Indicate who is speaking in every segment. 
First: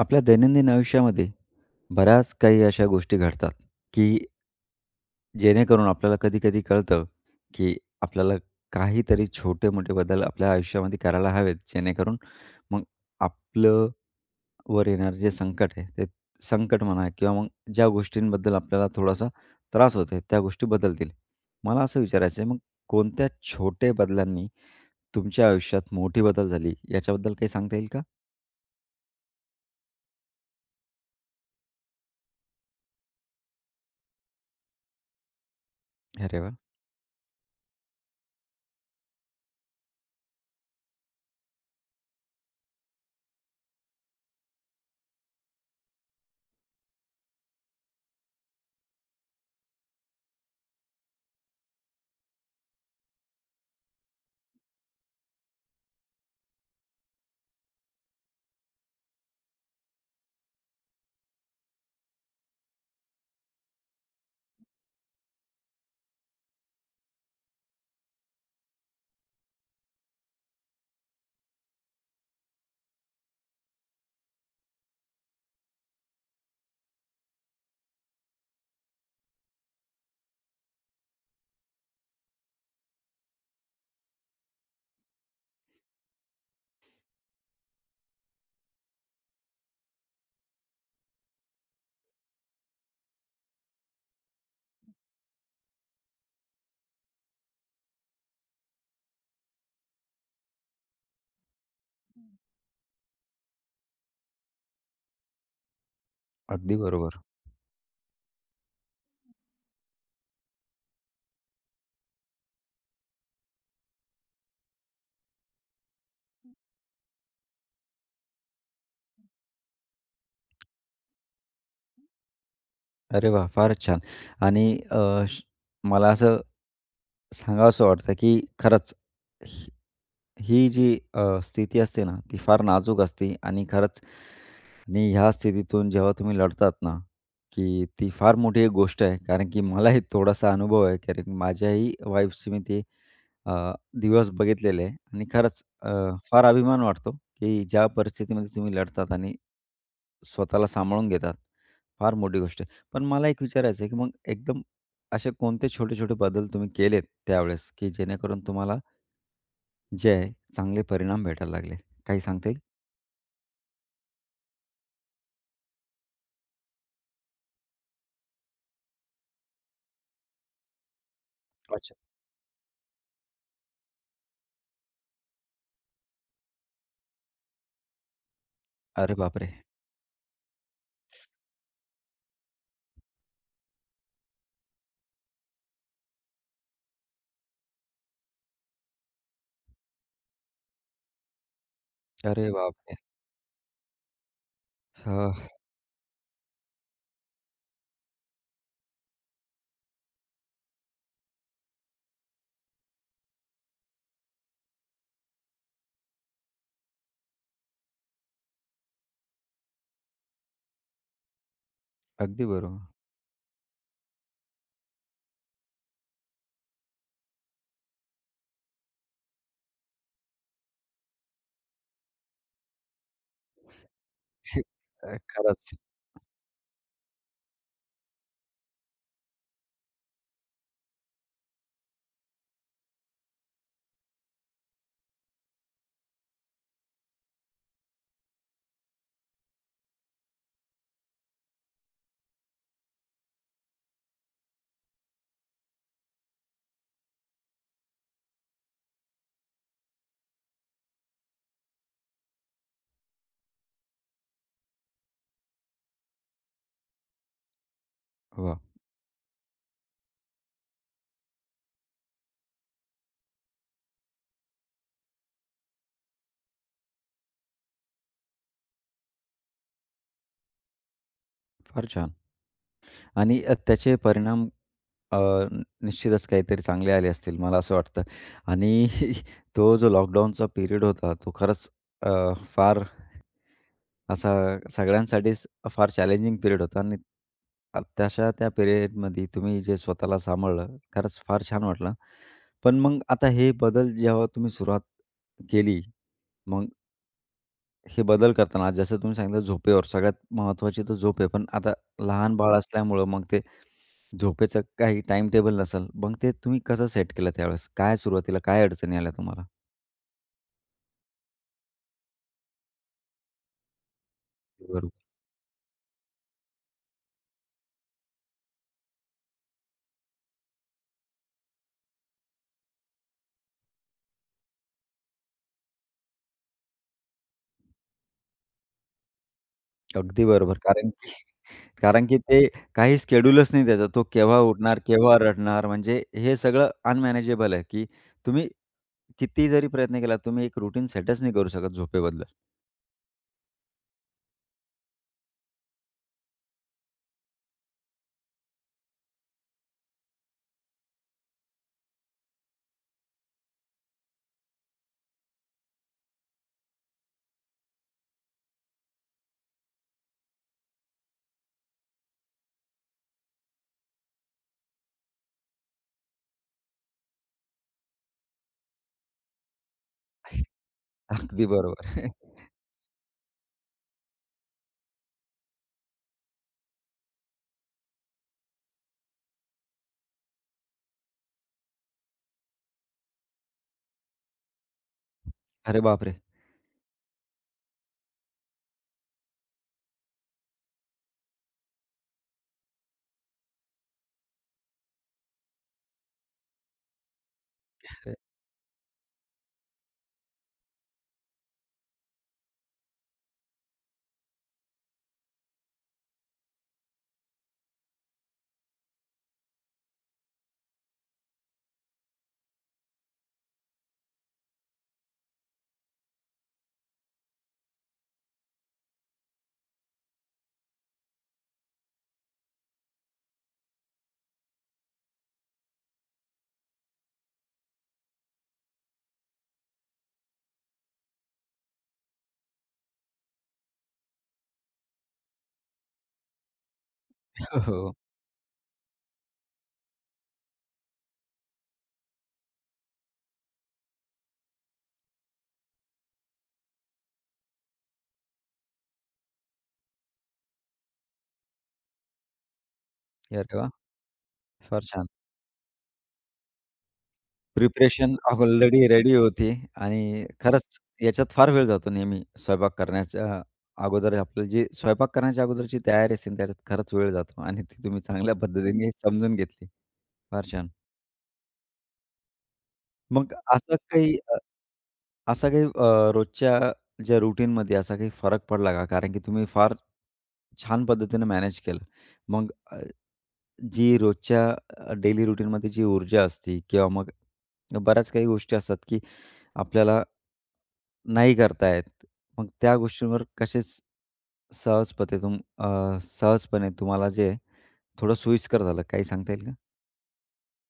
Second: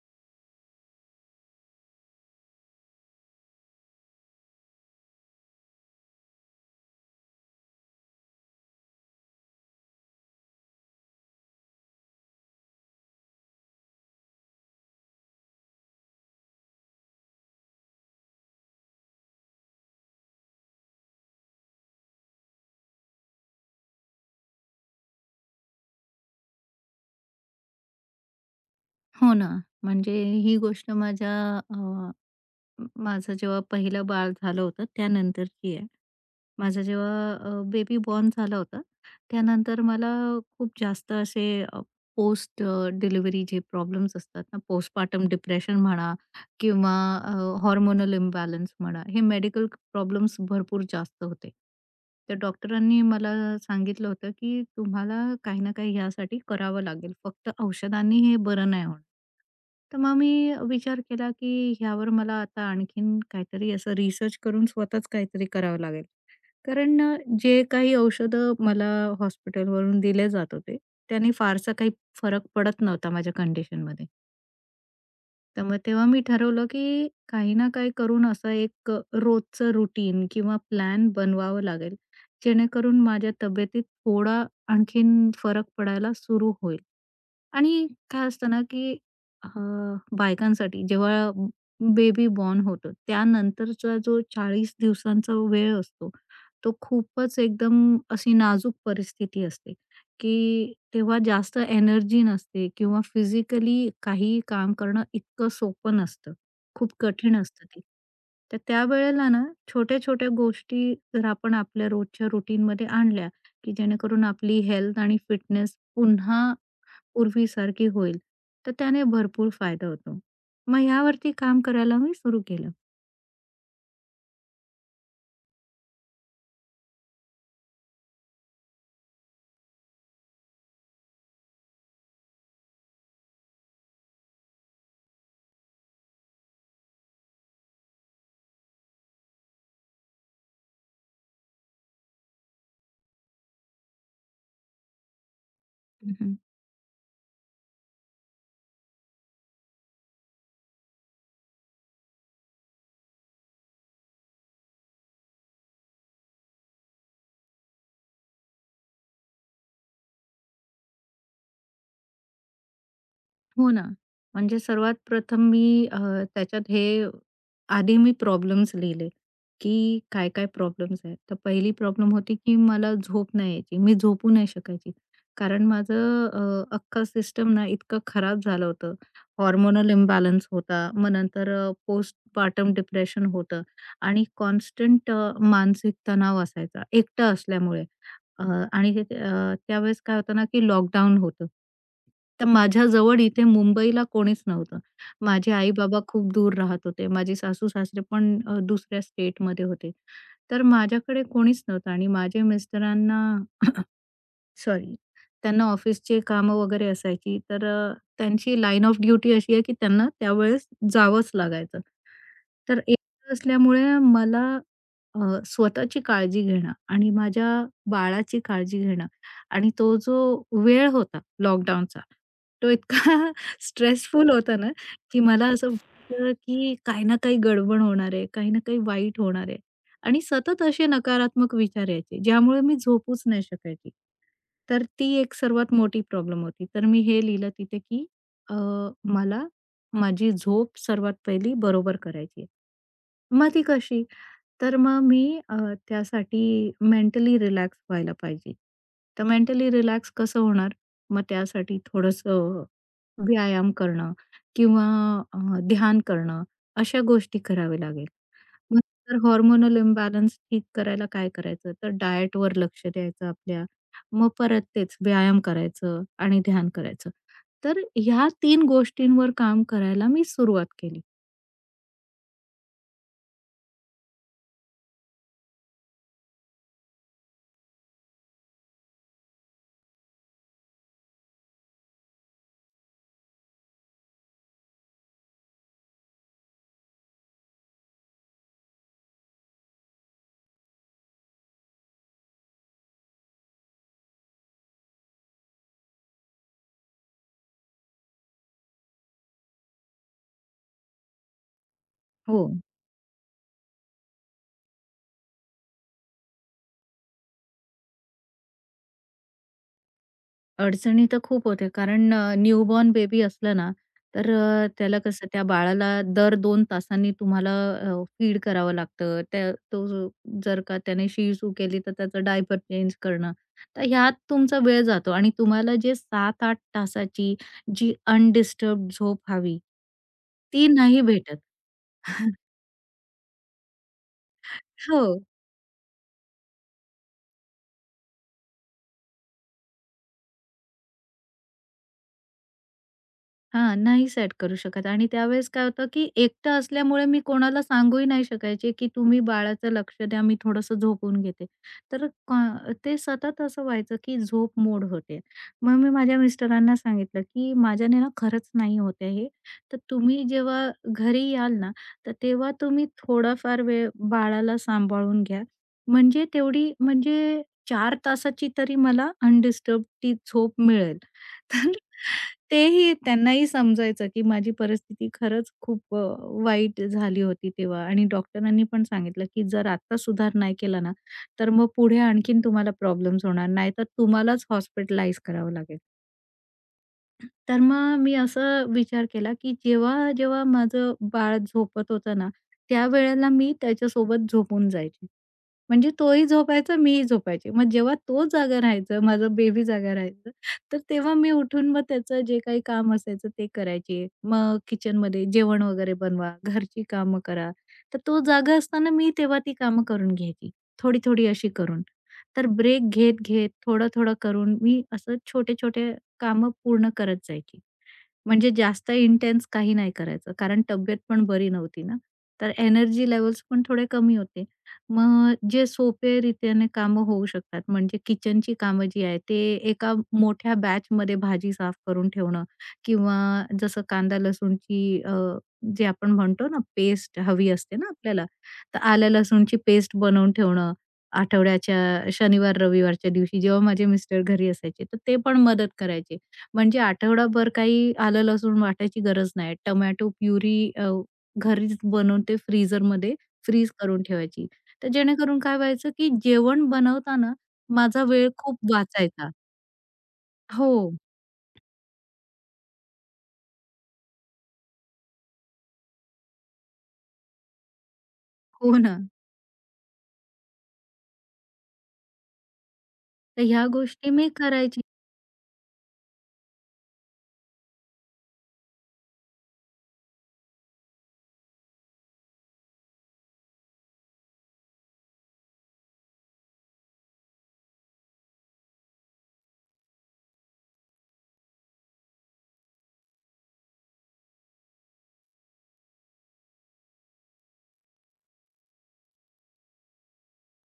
Speaker 1: आपल्या दैनंदिन आयुष्यामध्ये बऱ्याच काही अशा गोष्टी घडतात, की जेणेकरून आपल्याला कधी-कधी कळतं, की आपल्याला काहीतरी छोटे-मोठे बदल आपल्या आयुष्यामध्ये करायला हवेत, जेणेकरून मग आपलं वर येणारं जे संकट आहे, ते संकट म्हणा किंवा मग ज्या गोष्टींबद्दल आपल्याला थोडासा त्रास होतोय, त्या गोष्टी बदलतील. मला असं विचारायचं आहे, मग कोणत्या छोटे बदलांनी तुमच्या आयुष्यात मोठी बदल झाली, याच्याबद्दल काही सांगता येईल का?
Speaker 2: हो ना. म्हणजे ही गोष्ट माझ्या अ, माझं जेव्हा पहिलं बाळ झालं होतं त्यानंतरची आहे.
Speaker 1: अरे वाह!
Speaker 2: माझा जेव्हा बेबी बॉर्न झाला होता, त्यानंतर मला खूप जास्त असे पोस्ट डिलिव्हरी जे प्रॉब्लेम्स असतात ना, पोस्टपार्टम डिप्रेशन म्हणा किंवा अ, हार्मोनल इम्बॅलन्स म्हणा, हे मेडिकल प्रॉब्लेम्स भरपूर जास्त होते. तर डॉक्टरांनी मला सांगितलं होतं, की तुम्हाला काही ना काही ह्यासाठी करावं लागेल. फक्त औषधांनी हे बरं नाही होणार. तर मग मी विचार केला, की ह्यावर मला आता आणखीन काहीतरी असं रिसर्च करून स्वतःच काहीतरी करावं लागेल. कारण जे काही औषधं मला हॉस्पिटलवरून दिले जात होते, त्याने फारसा काही फरक पडत नव्हता माझ्या कंडिशनमध्ये. तर मग तेव्हा मी ठरवलं, की काही ना काही करून असं एक रोजचं रुटीन किंवा प्लॅन बनवावं लागेल, जेणेकरून माझ्या तब्येतीत थोडा आणखीन फरक पडायला सुरू होईल. आणि काय असतं ना, की अ, बायकांसाठी जेव्हा बेबी बॉर्न होतो, त्यानंतरचा जो 40 दिवसांचा वेळ असतो, तो खूपच एकदम अशी नाजूक परिस्थिती असते, की तेव्हा जास्त एनर्जी नसते किंवा फिजिकली काहीही काम करणं इतकं सोपं नसतं.
Speaker 1: अगदी
Speaker 2: खूप
Speaker 1: बरोबर.
Speaker 2: कठीण असतं ते. तर त्यावेळेला ना, छोट्या-छोट्या गोष्टी जर आपण आपल्या रोजच्या रुटीनमध्ये आणल्या, की जेणेकरून आपली हेल्थ आणि फिटनेस पुन्हा पूर्वीसारखी होईल, तर त्याने भरपूर फायदा होतो. मग ह्यावरती काम करायला मी सुरू केलं.
Speaker 1: अरे वा फारच छान. आणि अ, श मला असं सांगावसं वाटतं, की खरंच ही जी स्थिती असते ना, ती फार नाजूक असते आणि खरंच आणि ह्या स्थितीतून जेव्हा तुम्ही लढतात ना, की ती फार मोठी एक गोष्ट आहे. कारण की मलाही थोडासा अनुभव आहे, कारण की माझ्याही वाईफची मी ते अ, दिवस बघितलेले आहे आणि खरंच
Speaker 2: हं,
Speaker 1: फार अभिमान वाटतो, की ज्या परिस्थितीमध्ये तुम्ही लढतात आणि स्वतःला सांभाळून घेतात, फार मोठी गोष्ट आहे. पण मला एक विचारायचं आहे, की मग एकदम असे कोणते छोटे-छोटे बदल तुम्ही केलेत त्यावेळेस, की जेणेकरून तुम्हाला जे आहे चांगले परिणाम भेटायला लागले. काही सांगता येईल?
Speaker 2: हो ना. म्हणजे सर्वात प्रथम मी अ, त्याच्यात हे आधी मी प्रॉब्लेम्स लिहिले, की काय-काय प्रॉब्लेम्स आहेत. तर पहिली
Speaker 1: अच्छा.
Speaker 2: प्रॉब्लेम होती, की मला झोप नाही यायची. मी झोपू नाही शकायची. कारण माझं अख्खं सिस्टम ना इतकं खराब झालं होतं.
Speaker 1: अरे बापरे!
Speaker 2: हॉर्मोनल इम्बॅलन्स होता. मग नंतर पोस्टपार्टम डिप्रेशन होतं आणि कॉन्स्टंट मानसिक तणाव असायचा एकटं असल्यामुळे. अ, आणि त्यावेळेस काय होतं ना, की लॉकडाऊन होतं. तर
Speaker 1: अरे बापरे!
Speaker 2: माझ्याजवळ इथे मुंबईला कोणीच नव्हतं.
Speaker 1: हां,
Speaker 2: माझे आई-बाबा खूप दूर राहत होते. माझे सासू-सासरे पण दुसऱ्या स्टेटमध्ये होते. तर माझ्याकडे कोणीच नव्हतं आणि माझे मिस्टरांना सॉरी, त्यांना ऑफिसची कामं वगैरे असायची, तर त्यांची लाईन ऑफ ड्युटी अशी आहे की त्यांना त्यावेळेस जावंच लागायचं.
Speaker 1: अगदी बरोबर.
Speaker 2: तर एकटं असल्यामुळे मला अ, स्वतःची काळजी घेणं आणि माझ्या बाळाची काळजी घेणं आणि तो जो वेळ होता लॉकडाऊनचा, तो इतका स्ट्रेसफुल होता ना, की मला असं
Speaker 1: खरंच.
Speaker 2: वाटलं की काही ना काही गडबड होणार आहे, काही ना काही वाईट होणार आहे आणि सतत असे नकारात्मक विचार यायचे, ज्यामुळे मी झोपूच नाही शकायची. तर ती एक सर्वात मोठी प्रॉब्लेम होती. तर मी हे लिहिलं तिथे, की अ, मला माझी झोप सर्वात पहिली बरोबर करायची आहे. मग ती कशी? तर मग मी अ, त्यासाठी मेंटली रिलॅक्स व्हायला पाहिजे. तर मेंटली रिलॅक्स कसं होणार? मग त्यासाठी थोडंसं व्यायाम करणं किंवा अ, ध्यान करणं अशा गोष्टी कराव्या लागेल.
Speaker 1: वाह!
Speaker 2: मग तर हार्मोनल इम्बॅलन्स ठीक करायला काय करायचं? तर डाएटवर लक्ष द्यायचं आपल्या. मग परत तेच व्यायाम करायचं आणि ध्यान करायचं. तर ह्या 3 गोष्टींवर काम करायला मी सुरुवात केली.
Speaker 1: फार छान. आणि त्याचे परिणाम अ, निश्चितच काहीतरी चांगले आले असतील, मला असं वाटतं. आणि तो जो लॉकडाऊनचा पिरियड होता, तो खरंच अ, फार असा सगळ्यांसाठीच फार चॅलेंजिंग पिरियड होता आणि तशा त्या पिरियडमध्ये तुम्ही जे स्वतःला सांभाळलं, खरंच फार छान वाटलं. पण मग आता हे बदल जेव्हा तुम्ही सुरुवात केली, मग हे बदल करताना जसं तुम्ही सांगितलं झोपेवर सगळ्यात महत्त्वाची तर झोप आहे. पण आता लहान
Speaker 2: हो.
Speaker 1: बाळ असल्यामुळं मग ते झोपेचं काही टाईम टेबल नसेल. मग ते तुम्ही कसं सेट केलं त्यावेळेस? काय सुरुवातीला काय अडचणी आल्या तुम्हाला?
Speaker 2: अडचणी तर खूप होत्या कारण न्यूबॉर्न बेबी असलं ना, तर
Speaker 1: बरोबर.
Speaker 2: त्याला कसं त्या बाळाला दर 2 तासांनी तुम्हाला फीड करावं लागतं. जर का त्याने शिसू केली तर त्याचं डायपर चेंज करणं. तर ह्यात तुमचा वेळ जातो आणि तुम्हाला जे 7 आठ तासाची जी अनडिस्टर्ब झोप हवी,
Speaker 1: अगदी बरोबर.
Speaker 2: ती
Speaker 1: कारण
Speaker 2: नाही भेटत.
Speaker 1: कारण की ते काही शेड्यूलच नाही त्याचा. तो केव्हा उठणार,
Speaker 2: हो.
Speaker 1: केव्हा रडणार, म्हणजे हे सगळं अनमॅनेजेबल आहे, की तुम्ही किती जरी प्रयत्न केला, तुम्ही एक रुटीन सेटच नाही करू शकत झोपेबद्दल.
Speaker 2: हां, नाही सेट करू शकत आणि त्यावेळेस काय होतं, की एकटं असल्यामुळे मी कोणाला सांगूही नाही शकायचे, की तुम्ही बाळाचं लक्ष द्या, मी थोडंसं झोपून घेते. तर का ते सतत असं व्हायचं, की झोप मोड होते. मग मी माझ्या मिस्टरांना सांगितलं, की माझ्याने ना खरंच नाही होत हे. तर तुम्ही जेव्हा घरी याल ना, तर तेव्हा तुम्ही थोडाफार वेळ बाळाला सांभाळून घ्या. म्हणजे तेवढी म्हणजे 4 तासाची तरी मला अनडिस्टर्ब ती झोप मिळेल.
Speaker 1: अगदी बरोबर.
Speaker 2: तर तेही त्यांनाही समजायचं, की माझी परिस्थिती खरंच खूप वाईट झाली होती तेव्हा आणि डॉक्टरांनी पण सांगितलं, की जर आता सुधार नाही केला ना, तर मग पुढे आणखीन तुम्हाला प्रॉब्लेम्स होणार. नाहीतर तुम्हालाच हॉस्पिटलाइज करावं लागेल.
Speaker 1: अरे बापरे!
Speaker 2: तर मग मी असा विचार केला, की जेव्हा माझं बाळ झोपत होतं ना, त्यावेळेला मी त्याच्यासोबत झोपून जायची. म्हणजे तोही झोपायचा, मीही झोपायचे. मग जेव्हा तो जागा राहायचा, माझा बेबी जागा राहायचा, तर तेव्हा मी उठून मग त्याचं जे काही काम असायचं ते करायचे. मग किचनमध्ये जेवण वगैरे बनवा, घरची कामं करा. तर तो जागा असताना मी तेव्हा ती कामं करून घ्यायची, थोडी-थोडी अशी करून. तर ब्रेक घेत-घेत, थोडं-थोडं करून मी असं छोटे-छोटे कामं पूर्ण करत जायची. म्हणजे जास्त इंटेन्स काही नाही करायचं, कारण तब्येत पण बरी नव्हती ना, तर एनर्जी लेवल्स पण थोडे कमी होते. मग जे सोपे रीतीने कामं होऊ शकतात, म्हणजे किचनची कामं जी आहेत, ते एका मोठ्या बॅचमध्ये भाजी साफ करून ठेवणं किंवा जसं कांदा लसूणची जे आपण म्हणतो ना, पेस्ट हवी
Speaker 1: हो,
Speaker 2: असते ना
Speaker 1: हो.
Speaker 2: आपल्याला, तर आलं लसूणची पेस्ट बनवून ठेवणं. आठवड्याच्या शनिवार-रविवारच्या दिवशी जेव्हा माझे मिस्टर घरी असायचे, तर ते पण मदत करायचे. म्हणजे आठवडाभर काही आलं लसूण वाटायची गरज नाही. टोमॅटो प्युरी घरीच बनवून ते फ्रीझरमध्ये
Speaker 1: अरे वाह!
Speaker 2: फ्रीज करून ठेवायची.
Speaker 1: फार
Speaker 2: तर
Speaker 1: छान.
Speaker 2: जेणेकरून काय व्हायचं, की जेवण बनवताना माझा
Speaker 1: प्रिपरेशन
Speaker 2: वेळ खूप
Speaker 1: ऑलरेडी रेडी
Speaker 2: वाचायचा.
Speaker 1: होती आणि खरंच
Speaker 2: हो,
Speaker 1: याच्यात फार वेळ जातो नेहमी स्वयंपाक करण्याच्या अगोदर आपल्याला जी स्वयंपाक करण्याच्या अगोदरची तयारी असते, ना, त्याच्यात खरंच वेळ जातो आणि ती तुम्ही चांगल्या
Speaker 2: हो
Speaker 1: पद्धतीने
Speaker 2: ना.
Speaker 1: समजून घेतली. फार छान. मग
Speaker 2: तर ह्या
Speaker 1: असं
Speaker 2: गोष्टी
Speaker 1: काही
Speaker 2: मी करायची.
Speaker 1: असा काही रोजच्या ज्या रूटीनमध्ये असा काही फरक पडला का? कारण की तुम्ही फार छान पद्धतीने मॅनेज केलं. मग जी रोजच्या डेली रूटीनमध्ये जी ऊर्जा असते किंवा मग बऱ्याच काही गोष्टी असतात, की आपल्याला नाही करता येत. मग त्या गोष्टींवर कसेच सहजपणे तुम्हाला जे थोडं सोयीस्कर झालं. काही सांगता येईल का?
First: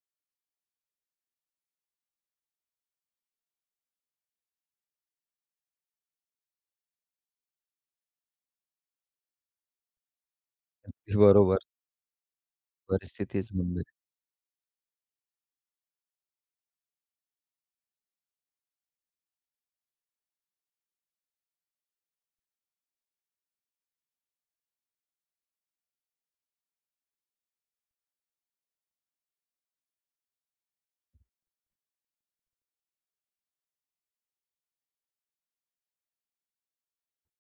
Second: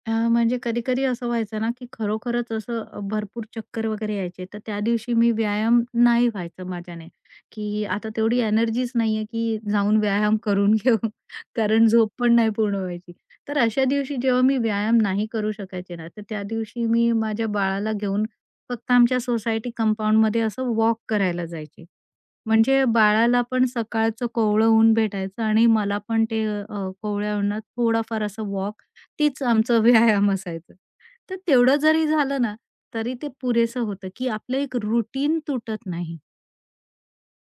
Speaker 2: म्हणजे कधी-कधी असं व्हायचं ना, की खरोखरच असं भरपूर चक्कर वगैरे यायचे. तर त्या दिवशी मी व्यायाम नाही व्हायचं माझ्याने, की आता तेवढी एनर्जीच नाहीये, की जाऊन व्यायाम करून घेऊ.
Speaker 1: अगदी बरोबर.
Speaker 2: कारण झोप पण नाही पूर्ण व्हायची.
Speaker 1: परिस्थितीच
Speaker 2: तर अशा दिवशी जेव्हा मी व्यायाम नाही करू शकायचे ना, तर त्या दिवशी मी माझ्या बाळाला घेऊन फक्त आमच्या सोसायटी कंपाउंडमध्ये असं वॉक करायला जायचे. म्हणजे बाळाला पण सकाळचं कोवळं ऊन भेटायचं आणि मला पण ते कोवळ्या उन्हात थोडाफार असं वॉक, तीच आमचं व्यायाम असायचं. तर तेवढं जरी झालं ना, तरी ते पुरेसं होतं, की आपलं एक रुटीन तुटत नाही.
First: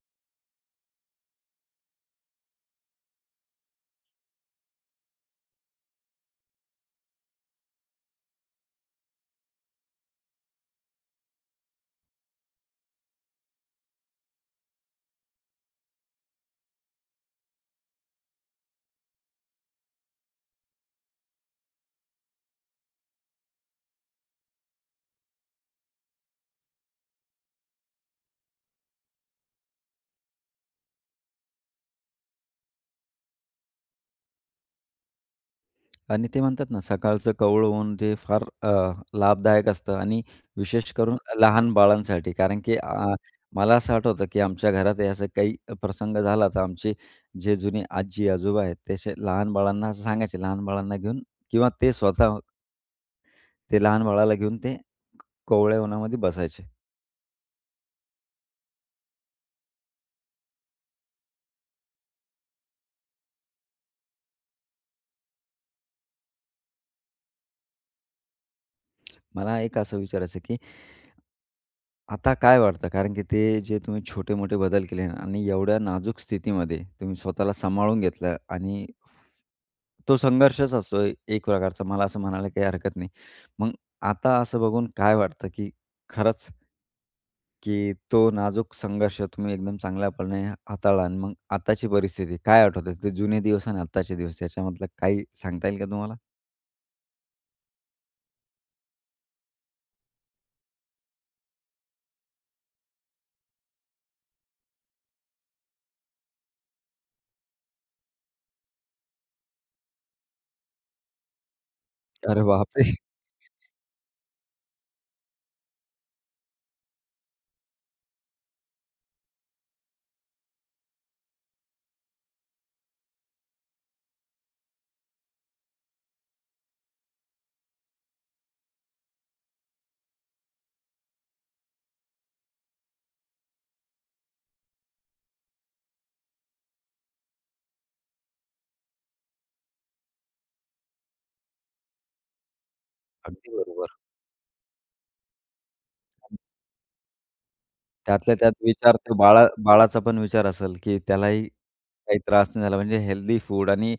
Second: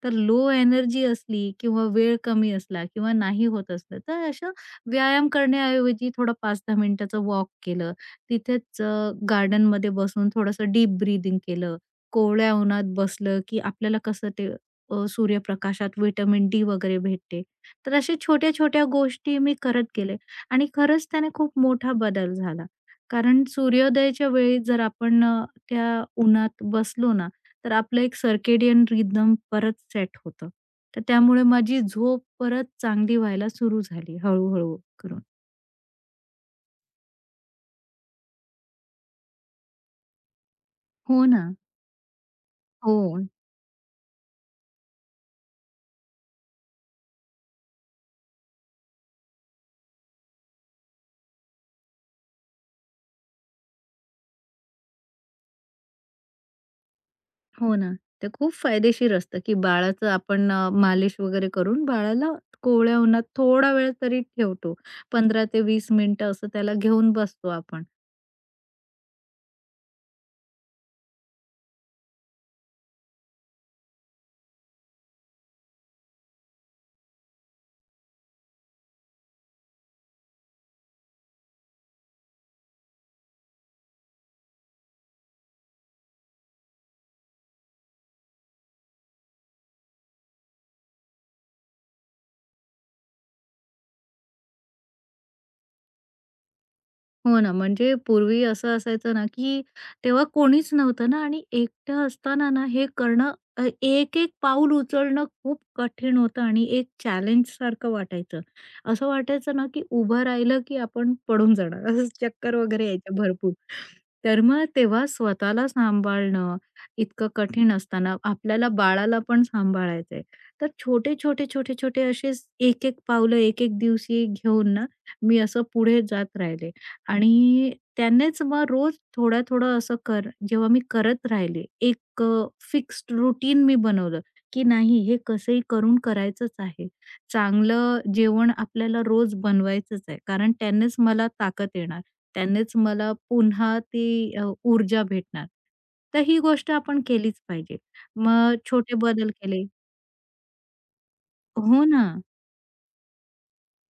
Speaker 2: तर लो एनर्जी असली किंवा वेळ कमी असला किंवा नाही होत असलं, तर असं व्यायाम करण्याऐवजी थोडं 5-10 मिनिटाचं वॉक केलं. तिथेच गार्डनमध्ये बसून थोडंसं डीप ब्रीथिंग केलं. कोवळ्या उन्हात बसलं, की आपल्याला कसं ते सूर्यप्रकाशात व्हिटॅमिन डी वगैरे भेटते. तर अशा छोट्या-छोट्या गोष्टी मी करत गेले आणि खरंच त्याने खूप मोठा बदल झाला. कारण सूर्योदयाच्या वेळी जर आपण त्या उन्हात बसलो ना, तर आपलं एक सर्केडियन रिदम परत सेट होतं. तर त्यामुळे माझी झोप परत चांगली व्हायला सुरू झाली हळू-हळू करून.
Speaker 1: आणि ते म्हणतात ना, सकाळचं कोवळं ऊन ते फार लाभदायक असतं आणि विशेष करून
Speaker 2: हो ना.
Speaker 1: लहान बाळांसाठी. कारण की
Speaker 2: हो.
Speaker 1: मला असं आठवतं, की आमच्या घरात हे असं काही प्रसंग झाला, तर आमचे जे जुने आजी-आजोबा आहेत, ते असे लहान बाळांना असं सांगायचे, लहान बाळांना घेऊन किंवा ते स्वतः ते लहान बाळाला घेऊन ते कोवळ्या उन्हामध्ये बसायचे.
Speaker 2: हो ना. ते खूप फायदेशीर असतं, की बाळाचं आपण मालिश वगैरे करून बाळाला कोवळ्या उन्हात थोडा वेळ तरी ठेवतो. 15 ते 20 मिनिटं असं त्याला घेऊन बसतो आपण.
Speaker 1: मला एक असं विचारायचं, की आता काय वाटतं? कारण की ते जे तुम्ही छोटे-मोठे बदल केले ना आणि एवढ्या नाजूक स्थितीमध्ये तुम्ही स्वतःला सांभाळून घेतलं आणि तो संघर्षच असतो एक प्रकारचा. मला असं म्हणायला काही हरकत नाही. मग आता असं बघून काय वाटतं, की खरंच की तो नाजूक संघर्ष तुम्ही एकदम चांगल्यापणे हाताळला आणि मग आताची परिस्थिती काय आठवते? ते जुने दिवस आणि आत्ताचे दिवस याच्यामधलं काही सांगता येईल का तुम्हाला?
Speaker 2: हो ना, म्हणजे पूर्वी असं असायचं ना, की तेव्हा कोणीच नव्हतं ना आणि एकटं असताना ना हे करणं एक-एक पाऊल उचलणं खूप कठीण होतं आणि एक चॅलेंजसारखं वाटायचं. असं वाटायचं ना, की उभं राहिलं, की आपण पडून जाणार. असं
Speaker 1: अरे
Speaker 2: चक्कर वगैरे
Speaker 1: बापरे!
Speaker 2: यायच्या भरपूर. तर मग तेव्हा स्वतःला सांभाळणं इतकं कठीण असताना आपल्याला बाळाला पण सांभाळायचंय. तर छोटे-छोटे असेच एक-एक पावलं, एक-एक दिवशी घेऊन ना, मी असं पुढे जात राहिले. आणि त्यानेच मग रोज थोडं-थोडं असं कर जेव्हा मी करत राहिले, एक फिक्स्ड रूटीन मी बनवलं, की नाही हे कसंही करून करायचंच आहे. चांगलं जेवण आपल्याला रोज बनवायचंच आहे. कारण त्यानेच मला ताकद येणार. त्यानेच मला
Speaker 1: अगदी
Speaker 2: पुन्हा
Speaker 1: बरोबर.
Speaker 2: ती ऊर्जा भेटणार. तर ही गोष्ट आपण केलीच पाहिजे.
Speaker 1: त्यातल्या त्यात
Speaker 2: मग छोटे
Speaker 1: विचार ते
Speaker 2: बदल
Speaker 1: बाळा
Speaker 2: केले
Speaker 1: बाळाचा पण विचार असेल, की त्यालाही
Speaker 2: हो ना.
Speaker 1: काही त्रास नाही झाला म्हणजे हेल्दी फूड आणि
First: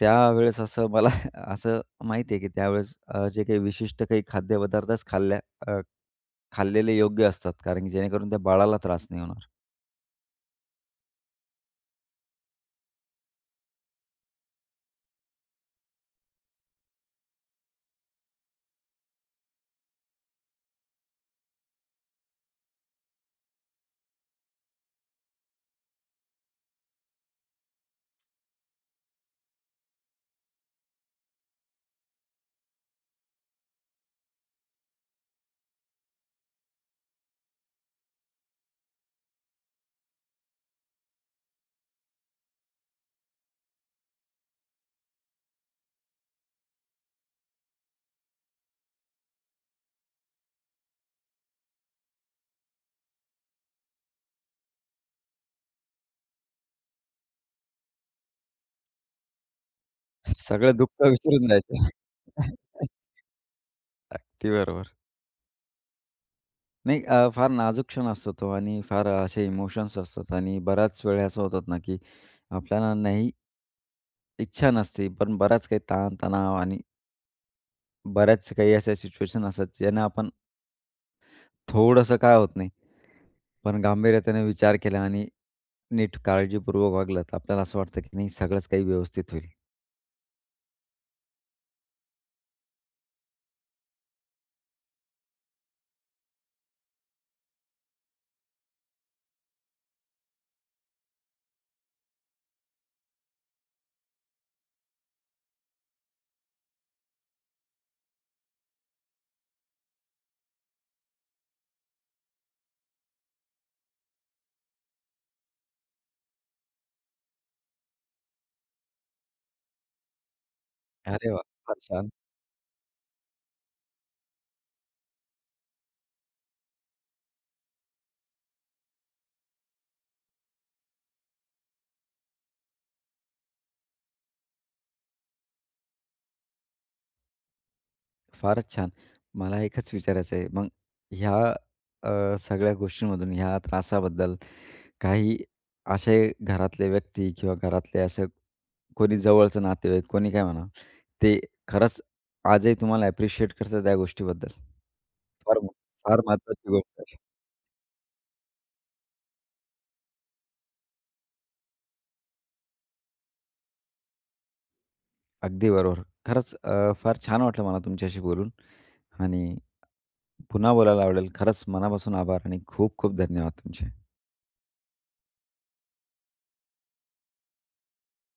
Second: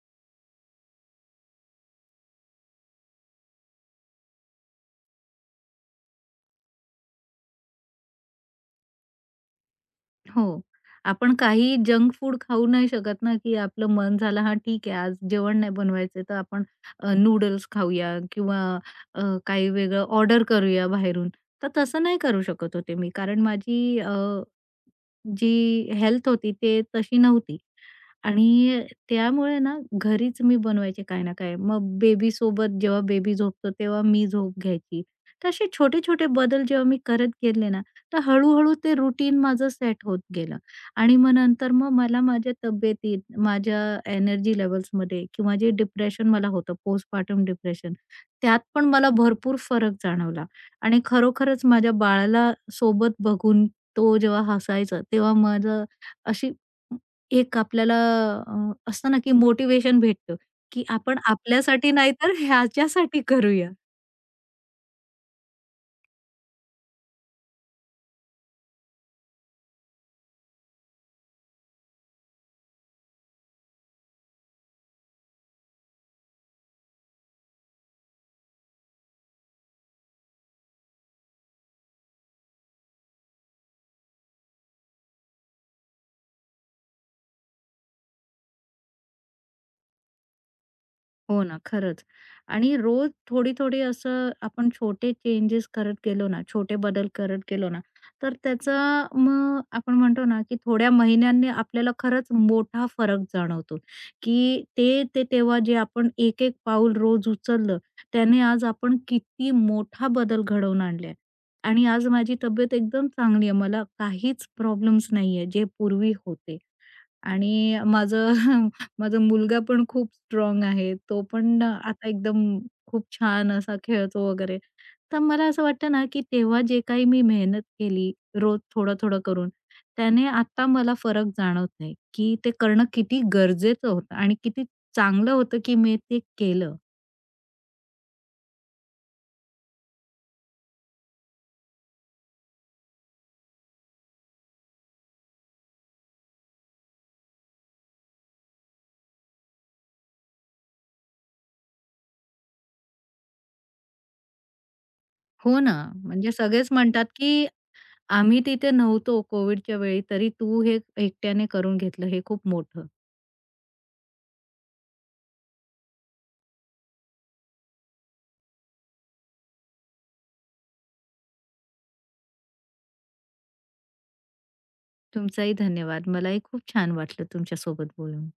Speaker 1: त्यावेळेस असं मला असं माहिती आहे, की त्यावेळेस जे काही विशिष्ट काही खाद्यपदार्थच अ, खाल्लेले योग्य असतात. कारण की जेणेकरून त्या बाळाला त्रास नाही होणार.
Speaker 2: हो. आपण काही जंक फूड खाऊ नाही शकत ना, की आपलं मन झालं, "हां, ठीक आहे, आज जेवण नाही बनवायचं आहे, तर आपण नूडल्स खाऊया किंवा काही वेगळं ऑर्डर करूया बाहेरून." तर तसं नाही करू शकत होते मी, कारण माझी अ जी हेल्थ होती ते तशी नव्हती आणि त्यामुळे ना घरीच मी बनवायचे काय ना काय. मग बेबी सोबत जेव्हा बेबी झोपतो तेव्हा मी झोप घ्यायची. तर असे छोटे-छोटे बदल जेव्हा मी करत गेले ना, तर हळू-हळू ते रुटीन माझं सेट होत गेलं आणि मग नंतर मग मला माझ्या तब्येतीत, माझ्या एनर्जी लेव्हल्समध्ये किंवा जे डिप्रेशन मला होतं पोस्टपार्टम डिप्रेशन, त्यात पण मला भरपूर फरक जाणवला आणि खरोखरच माझ्या बाळाला सोबत बघून तो जेव्हा हसायचा, तेव्हा माझं अशी एक आपल्याला असतं ना, की मोटिवेशन भेटतं,
Speaker 1: सगळं
Speaker 2: की
Speaker 1: दुःख
Speaker 2: आपण
Speaker 1: विसरून जायचं.
Speaker 2: आपल्यासाठी नाही तर ह्याच्यासाठी करूया.
Speaker 1: अगदी बरोबर. फार नाजूक क्षण असतो तो आणि फार असे इमोशन्स असतात आणि बऱ्याच वेळा असं होतात ना, की आपल्याला इच्छा नसते, पण बराच काही ताण-तणाव आणि बऱ्याच काही अशा सिच्युएशन असतात ज्यांना आपण थोडंसं काय होत नाही, पण गांभीर्यतेने विचार केला आणि नीट काळजीपूर्वक वागलं, तर आपल्याला असं वाटतं की नाही सगळंच काही व्यवस्थित होईल.
Speaker 2: हो ना, खरंच. आणि रोज थोडी-थोडी असं आपण छोटे चेंजेस करत गेलो ना, छोटे बदल करत गेलो ना, तर त्याचा मग आपण म्हणतो ना, की थोड्या महिन्यांनी आपल्याला खरंच मोठा फरक जाणवतो, की ते ते तेव्हा जे आपण एक-एक पाऊल रोज उचललं, त्याने आज आपण किती मोठा बदल घडवून आणले आणि आज माझी तब्येत एकदम चांगली आहे. मला काहीच प्रॉब्लेम्स नाहीये, जे पूर्वी होते. आणि माझं माझा मुलगा पण खूप स्ट्रॉंग आहे. तो
Speaker 1: अरे वाह!
Speaker 2: पण
Speaker 1: फार
Speaker 2: आता
Speaker 1: छान,
Speaker 2: एकदम खूप छान असा खेळतो वगैरे. तर मला असं वाटतं ना, की तेव्हा जे काही मी मेहनत केली रोज थोडं-थोडं करून, त्याने आता मला फरक जाणवत नाही, की ते करणं किती गरजेचं होतं आणि किती चांगलं होतं, की मी ते केलं.
Speaker 1: फारच छान. मला एकच विचारायचं आहे, मग ह्या सगळ्या गोष्टींमधून ह्या त्रासाबद्दल काही असे घरातले व्यक्ती किंवा घरातले असं कोणी जवळचं नातेवाईक, कोणी काय म्हणा, ते खरंच आजही तुम्हाला ॲप्रिशिएट करतात त्या गोष्टीबद्दल? फार
Speaker 2: हो
Speaker 1: मो-
Speaker 2: ना.
Speaker 1: फार
Speaker 2: म्हणजे
Speaker 1: महत्त्वाची
Speaker 2: सगळेच
Speaker 1: गोष्ट
Speaker 2: म्हणतात,
Speaker 1: आहे.
Speaker 2: की आम्ही तिथे नव्हतो कोविडच्या वेळी, तरी तू हे एकट्याने करून घेतलं, हे खूप मोठं.
Speaker 1: अगदी बरोबर. खरंच फार छान वाटलं मला तुमच्याशी बोलून आणि पुन्हा बोलायला आवडेल. खरंच मनापासून आभार आणि खूप खूप धन्यवाद तुमचे.
Speaker 2: तुमचाही धन्यवाद. मलाही खूप छान वाटलं तुमच्यासोबत बोलून.